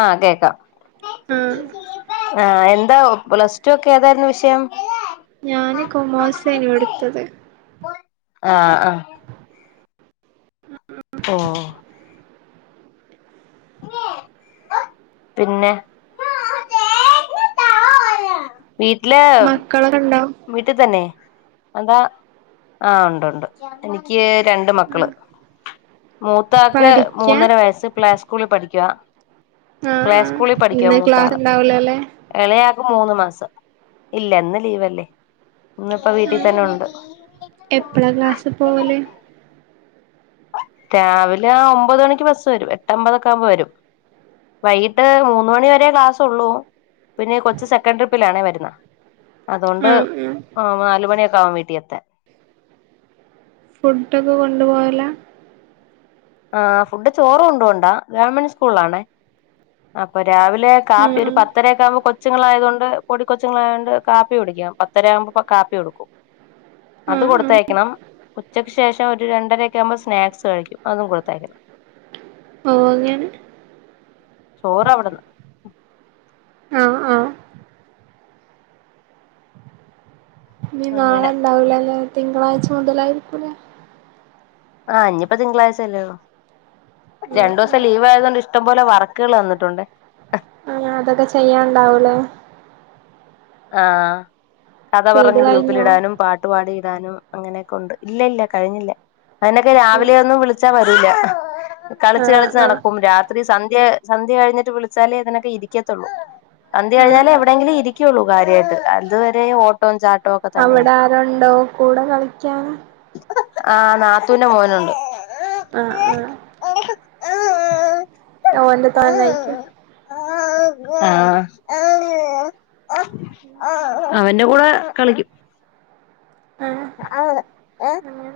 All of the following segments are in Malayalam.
ആ കേക്കാം. ആ ആ എന്താ പ്ലസ് ടു ഒക്കെ ഏതായിരുന്നു വിഷയം? ഞാന് കൊമേഴ്സേനു എടുത്തത് ആഅ ഓ. പിന്നെ- വീട്ടില മക്കളൊക്കെ ഉണ്ടോ വീട്ടിൽ തന്നെ എന്താ- ആ ഉണ്ട്ണ്ട് എനിക്ക് രണ്ട് ആഹ് മക്കള്. മൂത്താക്ക് പഠിക്കാ മൂന്നര വയസ്സ് പ്ലേ സ്കൂളിൽ പഠിക്കുക. ആഹ് പ്ലേ ആഹ് സ്കൂളിൽ പഠിക്കാൻ ഇന്ന് മൂത്ത ക്ലാസ് ആള് ഉണ്ടാവൂലല്ലേ ഇളയാ- മൂന്ന് മാസം ഇല്ല ഇന്ന് ലീവ്ല്ലേ ഇന്നിപ്പോ ഉം വീട്ടിൽ തന്നെ ഉം ഉണ്ട്. എപ്പളാ ക്ലാസ് പോവല് രാവിലെ ആ ഒമ്പത് മണിക്ക് ബസ്സ് വരും എട്ടമ്പതൊക്കെ ആകുമ്പോ വരും. വൈകിട്ട് മൂന്ന മണി വരെ ക്ലാസ് ഉള്ളൂ പിന്നെ കൊച്ചു സെക്കൻഡ് ട്രിപ്പിലാണേ വരുന്ന. അതുകൊണ്ട് ആഹ് ആഹ് നാല് മണിയൊക്കെ ആവും വീട്ടിൽ എത്താൻ ഫുഡൊക്കെ കൊണ്ടു പോകലാ? ആ ഫുഡ് ചോറ് കൊണ്ടൊണ്ടാ ഗവൺമെന്റ് സ്കൂളാണ അപ്പൊ രാവിലെ- ല്ലെ കാപ്പി ആഹ് ഒരു പത്തരൊക്ക ആകുമ്പോ- കൊച്ചുങ്ങളായത കൊണ്ട് പൊടിക്ക കൊച്ചുങ്ങളായത് കൊണ്ട് കാപ്പി കുടിക്കാം പത്തര ആവുമ്പോ കാപ്പി കൊടുക്കും. ആഹ് അത് ആഹ് ആഹ് കൊടുത്തയക്കണം ഉച്ചക്ക് ശേഷം ഒരു രണ്ടരൊക്കെ ആകുമ്പോൾ സ്നാക്സ് കഴിക്കും. അതും കൊടുത്തേക്കണം. ഓഹ് അങ്ങനെ ചോറവിടെന്ന്. ആഹ് ആഹ് ഇനി നാളെ അങ്ങനെ ഉണ്ടാവൂലല്ലേ തിങ്കളാഴ്ച മുതലായിരിക്കൂലേ ആ ഇനിപ്പ തിങ്കളാ്ഴ്ച അല്ലേ. ഉം രണ്ടു ഉം ദിവസം ലീവ് ആയതു കൊണ്ട് ഇഷ്ടംപോലെ വർക്കുകൾ തന്നിട്ടുണ്ടേ. അതൊക്കെ ചെയ്യാണ്ടാവൂലേ. ആ കഥ ചെയ്ത് പറഞ്ഞ് കഴിഞ്ഞോ ഗ്രൂപ്പിലിടാനും പാട്ട്പാടി- ഇടാനും അങ്ങനെയൊക്കെ ഉണ്ട് ഇല്ല ഇല്ല കഴിഞ്ഞില്ല അതിനൊക്കെ രാവിലെ ഒന്നും വിളിച്ചാ വരൂല്ല. കളിച്ച് ആഹ് കളിച്ച് ആഹ് നടക്കും രാത്രി സന്ധ്യ സന്ധ്യ കഴിഞ്ഞിട്ട് വിളിച്ചാലേ ഇതിനൊക്കെ ഇരിക്കത്തുള്ളൂ. അന്തി ആഹ് കഴിഞ്ഞാല് ആഹ് എവിടെയെങ്കിലും ഇരിക്കുള്ളൂ കാര്യയിട്ട് അത്വരെ ഓട്ടോം ചാ- അവിടെ ആരുണ്ടോ കൂടെ കളിക്കൻ ആ നാത്തൂന്റെ മോനുണ്ട്. ആ ആ ഓ. എന്റെ തോന്നയിക്കും ആ. അവന്റെ കൂടെ കളിക്കും. ആഹ് അങ്ങനെ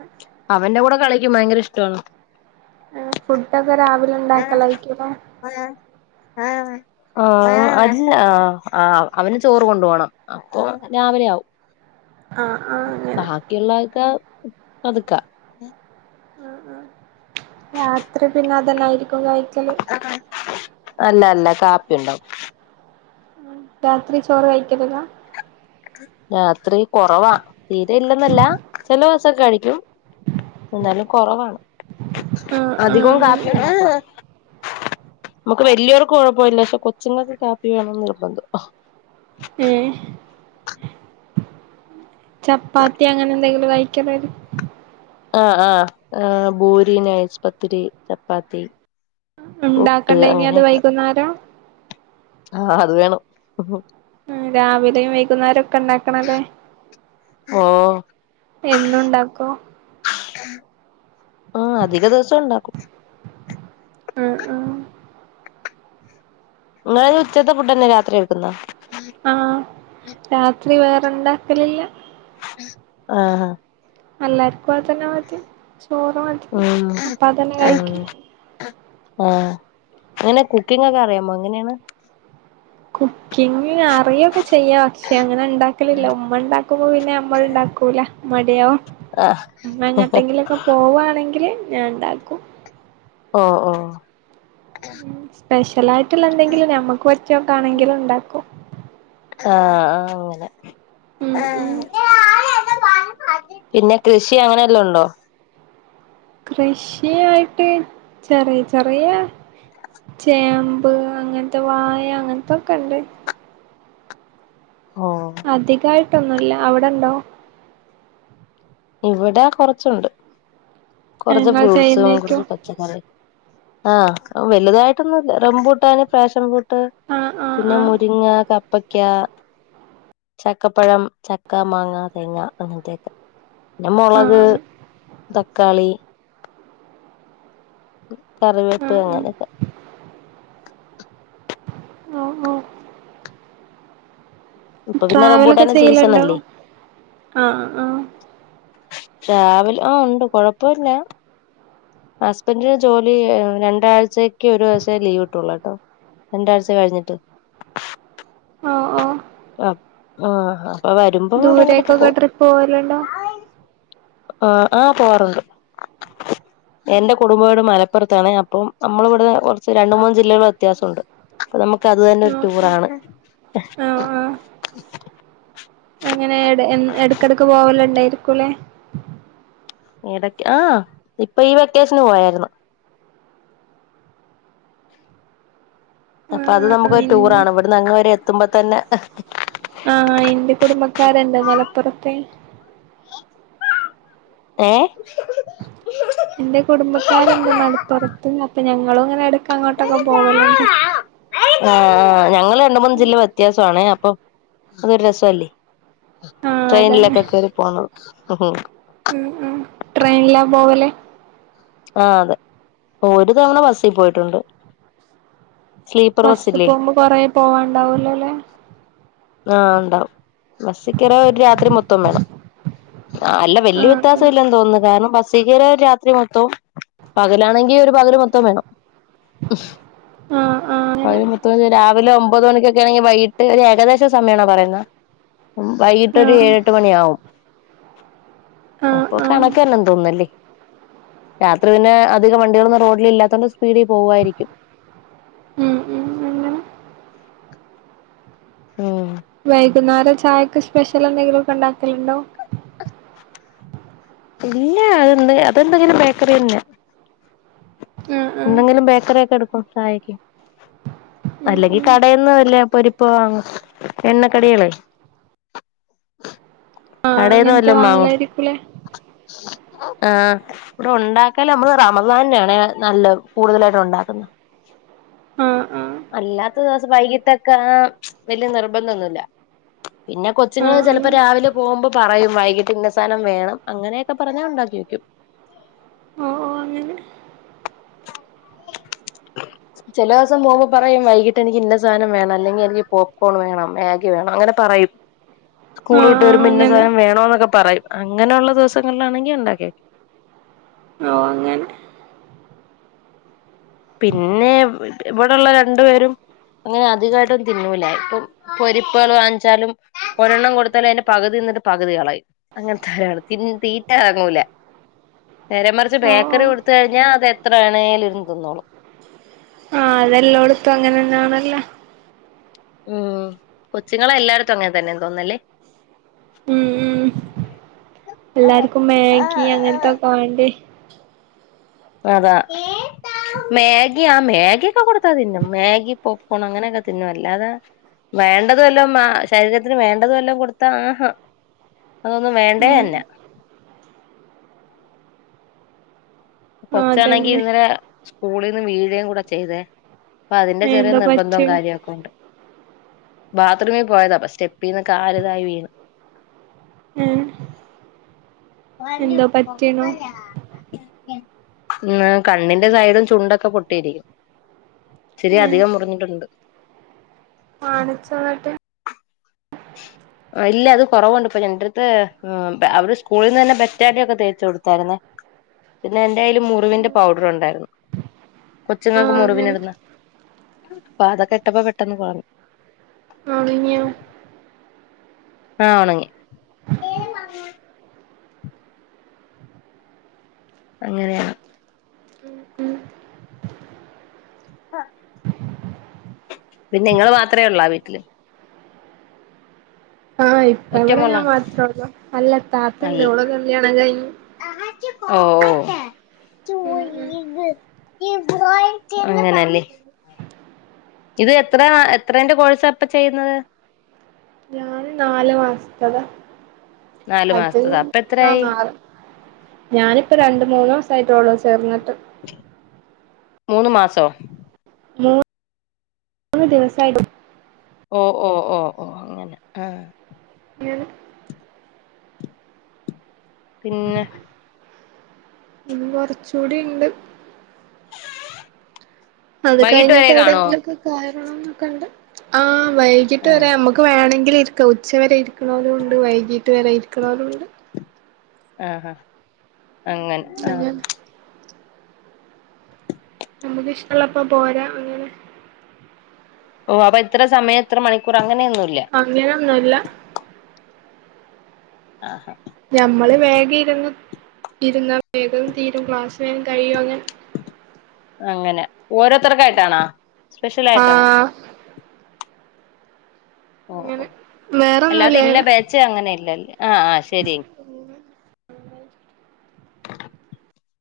അവന്റെ കൂടെ കളിക്കും ഭയങ്കര ഇഷ്ടമാണ്. ഫുഡ്ക്കെ രാവിലെ ഉണ്ടാക്കലായിക്കുലെ ആഹ് അവന് ചോറ് കൊണ്ടു പോണം അപ്പൊ. രാവിലെ ആവും ആഹ് ആഹ് അങ്ങനെ. ഹ് പതുക്കെ. അത്ര പിന്നെ അതന്നായിരിക്കും കഴിക്കല്. അല്ല അല്ല കാപ്പിയുണ്ടാവും രാത്രി ചോറ് കഴിക്കലില്ല രാത്രി കൊറവാ തീരെ ഇല്ലെന്നല്ല ചെലെ ദിവസം കഴിക്കും. എന്നാലും കൊറവാണ് ആഹ് ആഹ് അധികോം അങ്ങനെ കാപ്പി നമ്മക്ക് വല്യോർക്ക് കുഴപ്പോ ഇല്ല പക്ഷെ കൊച്ച്ങ്ങക്ക് കാപ്പി വേണം എന്ന് നിർബന്ധാ. ഉം. ചപ്പാത്തി അങ്ങനെ എന്തെങ്കിലും [unintelligible] ആഹഹ് ആഹ് ആ ഭൂരി രി നൈസ് പത്തിരി ചപ്പാത്തി പുട്ട് ഇണ്ടാക്കണ്ടെ ഇനി അത് അങ്ങനെയൊക്കെ വൈകുന്നേരം ആഹ് അത് വേണം. രാവിലെയും വൈകുന്നേരം ഒക്കെ ഉണ്ടാക്കണല്ലേ? ഓ എന്നും ഉണ്ടാക്കോ? ആ അധിക ദിവസോം ഇണ്ടാക്കും ആഹ് ആഹ്. ഇങ്ങളയ് അങ്ങനെ ഉച്ചത്തെ ഫുഡന്നെ രാത്രി കഴിക്കുന്നെ? ആഹ് രാത്രി വേറെ ഉണ്ടാക്കലില്ല. ആഹ് ഹാ. എല്ലാർക്കും അതന്നെ മതി ചോറ് മതി ഉം അപ്പ അതന്നെ ഉം കഴിക്കും. ആഹ് അങ്ങനെ കുക്കിങ്ങൊക്കെ അറിയാമോ എങ്ങനെയാണ് കുക്കിംഗ് അറി [unintelligible] ചെയ്യാ പക്ഷെ അങ്ങനെ ഇണ്ടാക്കലില്ല ഉമ്മ ഇണ്ടാക്കുമ്പോ പിന്നെ അമ്മള്ണ്ടാക്കൂല മടിയാവും ആഹ് ഉമ്മ എങ്ങട്ടെങ്കിലൊക്കെ പോവാണെങ്കില് ഞാൻണ്ടാക്കും ഓ ഓ. സ്പെഷ്യലായിട്ടുള്ള എന്തെങ്കിലും ഞമ്മക്ക് പറ്റിയോക്കെ ആണെങ്കിലും ണ്ടാക്കും ആഹ് ഉം ആ ഉം അങ്ങനെ. പിന്നെ കൃഷി അങ്ങനെല്ലോ ഉണ്ടോ? കൃഷിയായിട്ട് ചെറിയ ചെറിയ. ചേമ്പ് അങ്ങനത്തെ വായ അങ്ങനത്തൊക്കെ ഉണ്ട്. ഓ അധികായിട്ടൊന്നുല്ല, അവിടെ ഉണ്ടോ? ഇവിടെ കൊറച്ചുണ്ട് കുറച്ച് നിങ്ങൾ ഫ്രൂട്ട്സ്, ചെയ്യുന്നേക്കും കുറച്ച് പച്ചക്കറിം. ആഹ് വലുതായിട്ടൊന്നും ഇല്ല റംമ്പുട്ടാന്, ഫാഷൻ ഫ്രൂട്ട്. ആഹ് ആഹ് പിന്നെ ആഹ് മുരിങ്ങ കപ്പ കപ്പക്ക ചക്കപ്പഴം ചക്ക മാങ്ങ തേങ്ങ അങ്ങനത്തെയൊക്കെ പിന്നെ മുളക്, ആഹ് തക്കാളി. കറിവേപ്പ് ആഹ് ആഹ് അങ്ങനെയൊക്കെ. ആഹ് ആഹ്. ഇപ്പൊ പിന്നെ ട്രാവലൊക്കെ റംബൂട്ടാന്റെ ചെയ്യല് സീസൺ ഉണ്ടോ അല്ലേ ആഹ് ആ. ട്രാവല് ആഹ് ഉണ്ട് കൊഴപ്പല്ല ഹസ്ബന്റിന് ജോലി രണ്ടാഴ്ച്ചക്ക് ഒരു ദിവസേ ലീവ് കിട്ടുള്ളൂ കേട്ടോ. രണ്ടാഴ്ച്ച കഴിഞ്ഞിട്ട്. ഹാ ഓ അ ആഹ് അപ്പൊ വരുമ്പോ എങ്ങട്ടെങ്കിലൊക്കെ ദൂരേക്കൊക്കെ പോകും ട്രിപ്പ് പോവലുണ്ടോ ആ ആഹ് പോവാറുണ്ട് [inaudible] എന്റെ കുടുംബ വീട് മലപ്പുറത്താണ്. അപ്പം നമ്മളിവിടെ കുറച്ച് രണ്ട് മൂന്ന് ജില്ലടെ വ്യത്യാസണ്ട് അപ്പൊ നമുക്ക് അത് തന്നെ ഒരു ടൂറാണ് അ അങ്ങനെട്ക്കെട്ക്ക് പോകാ ണ്ടായിരിക്കൂലേ എടക്കെ ആഹ ഇപ്പൊ ഈ വെക്കേഷന് പോയായിരുന്നു അപ്പൊ അത് ആഹ് നമുക്കൊരു ഇൻ ടൂർ ആണ് ഇവിടുന്ന് അങ്ങ് വരെ എത്തുമ്പോ തന്നെ ആഹ എന്റെ കുടുംബക്കാരണ്ട് മലപ്പുറത്തെ ഏ എന്റെ കുടുംബക്കാരുണ്ട് മലപ്പുറത്തും അപ്പൊ ഞങ്ങളും ങ്ങനെ ആ ഞങ്ങള് രണ്ട് മൂന്ന് ജില്ല വ്യത്യാസാണേ അപ്പൊ അതൊരു രസല്ലേ ആഹ് അതന്നെ ട്രെയിനിലൊക്കെ കേറി പോണ ഉം ഉം ട്രെയിനിലാ പോവലേ ആഹ അതെ ഒരു തവണ ബസിൽ പോയിട്ടുണ്ട് സ്ലീപ്പർ ബസ് ബസ്സില്ലേ പോകുമ്പോ കൊറേ പോവാണ്ടാവൂലോല്ലേ ആഹ ഉണ്ടാവും ബസ്സിക്കേറിയ ഒരു രാത്രി മൊത്തം വേണം ആ അല്ല വല്യ ആഹ് വ്യത്യാസം ആഹ് ഇല്ലാന്ന് തോന്നുന്നു കാരണം ബസ് കേറിയ രാത്രി മൊത്തവും പകലാണെങ്കിൽ ഒരു പകല് മൊത്തോം വേണം ആഹ് ആഹ് അ അങ്ങനെ മൊത്തം രാവിലെ ഒമ്പത് മണിക്കൊക്കെ ആണെങ്കി വൈകിട്ട് ഒരു ഏകദേശം സമയണോ പറയുന്ന വൈകിട്ട് ഒരു ആഹ് ഏഴെട്ട് മണിയാവും ആഹ് അപ്പൊ ആഹ് കണക്കല്ലാം തോന്നല്ലേ രാത്രി പിന്നെ അധികം വണ്ടികളൊന്നും റോഡിൽ ഇല്ലാത്തോണ്ട് സ്പീഡിൽ പോവായിരിക്കും ഉം ഉ അങ്ങന ഉം വൈകുന്നേരം ചായക്ക് സ്പെഷ്യൽ ലെന്തെങ്കിലൊക്കെണ്ടാക്കലുണ്ടോ ഇല്ല അതെന്ത് അതെന്തെങ്ങനെ ബേക്കറി തന്നെ ആഹ് ആഹ് എന്തെങ്കിലും ബേക്കറി ഒക്കെ എടുക്കും ചായക്ക് ഉം അല്ലെങ്കി ഉം കടേന്നും അല്ലേ പൊരിപ്പ വാങ്ങും എണ്ണക്കടികളെ ഹാ കടേന്ന് വല്ലം വാങ്ങും ആ ഇവിടെ ഉണ്ടാക്കൽ നമ്മള് റമദാന്നാണേ നല്ല കൂടുതലായിട്ടും ഉണ്ടാക്കുന്നത് ആഹ ആ അല്ലാത്ത ദിവസം വൈകിട്ടക്കെ വല്യ നിർബന്തോന്നുല്യ പിന്നെ കൊച്ചുങ്ങൾ ആഹ് ആഹ് ചിലപ്പോ രാവിലെ പോകുമ്പോ പറയും വൈകിട്ട് ഇന്ന സാനം വേണം അങ്ങനെയൊക്കെ പറഞ്ഞാ ഉണ്ടാക്ക ക്കി വെയ്ക്കും ഓ അങ്ങനെ ചില ദിവസം പോകുമ്പോ പറയും വൈകിട്ട് എനിക്ക് ഇന്ന സാനം വേണം അല്ലെങ്കിൽ എനിക്ക് പോപ്പ്കോൺ വേണം മാഗി വേണം അങ്ങനെ പറയും സ്കൂൾ ആഹ് വിട്ട് ആഹ് വരും ഇന്നെ അങ്ങനെ സാനം വേണോന്നൊക്കെ പറയും അങ്ങനെയുള്ള ദിവസങ്ങളിലാണെങ്കി ഉണ്ടാക്കിവെയ്ക്കും ഓ അങ്ങനെ പിന്നെ ഇവിടൊള്ള രണ്ടു പേരും അങ്ങനെ അധികായിട്ടൊന്നും തിന്നൂല ഇപ്പൊ പൊരിപ്പുകൾ വാങ്ങിച്ചാലും ഒരെണ്ണം കൊടുത്താലും അതിൻ്റെ പകുതി തിന്നിട്ട് പകുതി കളയും അങ്ങനത്തേണ്. തീറ്റ ഇറങ്ങൂല നേരെ മറിച്ച് ഓഹ് ബേക്കറി ഓഹ് കൊടുത്ത് കഴിഞ്ഞാ അത് എത്രവേണേലും ഇരുന്ന് തിന്നോളും ആഹ അതെല്ലോടത്തും അങ്ങനെന്നാണല്ലോ ഉം കൊച്ചുങ്ങളെ എല്ലാടത്തും അങ്ങനെ തന്നെ തോന്നല്ലേ ഉം ഉം എല്ലാർക്കും മാഗി അങ്ങനത്തൊക്കെ വേണ്ടേ അതാ മാഗി ആ മാഗിയ ഒക്കെ കൊടുത്താ തിന്നും മാഗി പോപ്കോൺ അങ്ങനെയൊക്കെ തിന്നും അല്ലാതെ വേണ്ടത് വല്ലോം ആ ശരീരത്തിന് വേണ്ടതെല്ലാം കൊടുത്ത ആഹ അതൊന്നും വേണ്ടേ ഉം അന്നാ ആഹ് കൊച്ചാണെങ്കി അതന്നെ ഇന്നലെ സ്കൂളിന്ന് വീഴയും കൂടെ ചെയ്തേ തിന്റെ ചെറിയ എന്താ പറ്റി നിർബന്ധം കാര്യം ഒക്കെ ഉണ്ട് ബാത്‌റൂമി പോയതാ സ്റ്റെപ്പിന്ന് കാല്തായി വീണ് ഉം പറഞ്ഞു കൊക്കലാ ഉ കണ്ണിന്റെ സൈഡും ചുണ്ടൊക്കെ പൊട്ടിയിരി ഏഹ് അധികം മുറിഞ്ഞിട്ടുണ്ട് കാണിച്ച ന്നിട്ട് [inaudible] ഇല്ല അത് കുറവുണ്ട് ഇപ്പൊ [unintelligible] എന്റെ യ്യിൽ മുറിവിന്റെ പൗഡർ ഉണ്ടായിരുന്നു കൊച്ചുങ്ങൾക്ക് ആഹ് മുറിവിന അങ്ങനെ ഇടുന്ന പ്പൊ അതൊക്കെ ഇട്ടപ്പോ പെട്ടെന്ന് [unintelligible] ഒണിങിയോ ആഹ ഉണങ്ങി അങ്ങനെയാണ് പിന്ന നിങ്ങള് മാത്രേ ഉള്ളൂ ആ വീട്ടില് ആഹ് ഇപ്പ ഒറ്റ ഇവിടെ ഞാൻ മോളാ മാത്രേ ഉള്ളൂ അല്ല താത്തണ്ട് അല്ല ഓളെ കല്യാണം കഴിഞ്ഞു ഓ ഓ ഉം ഉം [unintelligible] ഇത് എത്രന്ന എത്രേന്റെ കോഴ്സ പ്പ ചെയ്യുന്നത് ഞാന് നാല് മാസത്ത താ നാലു ചെൽപ്പങ്ങി മാസത്തതാ അപ്പൊ ഞാൻ എത്രയായി മാറും ഞനിപ്പ രണ്ട് മൂന്ന് സായി ട്ടൊള്ളൂ ചേർന്ന്ട്ട് മൂന്ന് മാസോ മൂ മൂന്ന് ദിവസമായിട്ടും ഓ ഓ ഓ ഓ അങ്ങനെ ആഹ ഞാനും ന്നെ കൂടിണ്ട് [inaudible] അത് വൈകിട്ട് കഴിഞ്ഞിട്ട് വരെ കാണുവോ എവിടെങ്കിലുക്കെ കയറണം എന്നൊക്കണ്ട് ആ വൈകിട്ട് ആ വരെ മ്മക്ക് വേണെ ക്ക ഇരിക്ക ഉച്ച വരെ ഇരിക്കനൊലും ഉണ്ട് വൈകീട്ട് വരെ ഇരിക്കണോലുംണ്ട് ആഹഹാ അങ്ങെ നെ ആഹ അങ്ങനെ നമുക്ക്ിഷ്ടമള്ളപ്പ പോരാ അങ്ങനെ ഓ അപ്പൊ എത്ര സമയം എത്ര മണിക്കൂർആ അങ്ങനൊന്നുംല്ല [unintelligible] ഞമ്മള് വേഗം ഇരുന്ന് ഇരുന്നാ വേഗം തീരും ക്ലാസ് വേം കഴിയും അങ്ങനെ അങ്ങനെ ഓരോരുത്തർക്കായിട്ടാണോ സ്പെഷ്യൽ ആായിട്ടാണോ ആഹ് ഓ ഓ അങ്ങനെ അല്ലാതെ ഇന്ന വേറൊന്നുല്ല ബേച്ച അങ്ങനെ ഇല്ലല്ല ആഹ ആഹ് ശരി [unintelligible]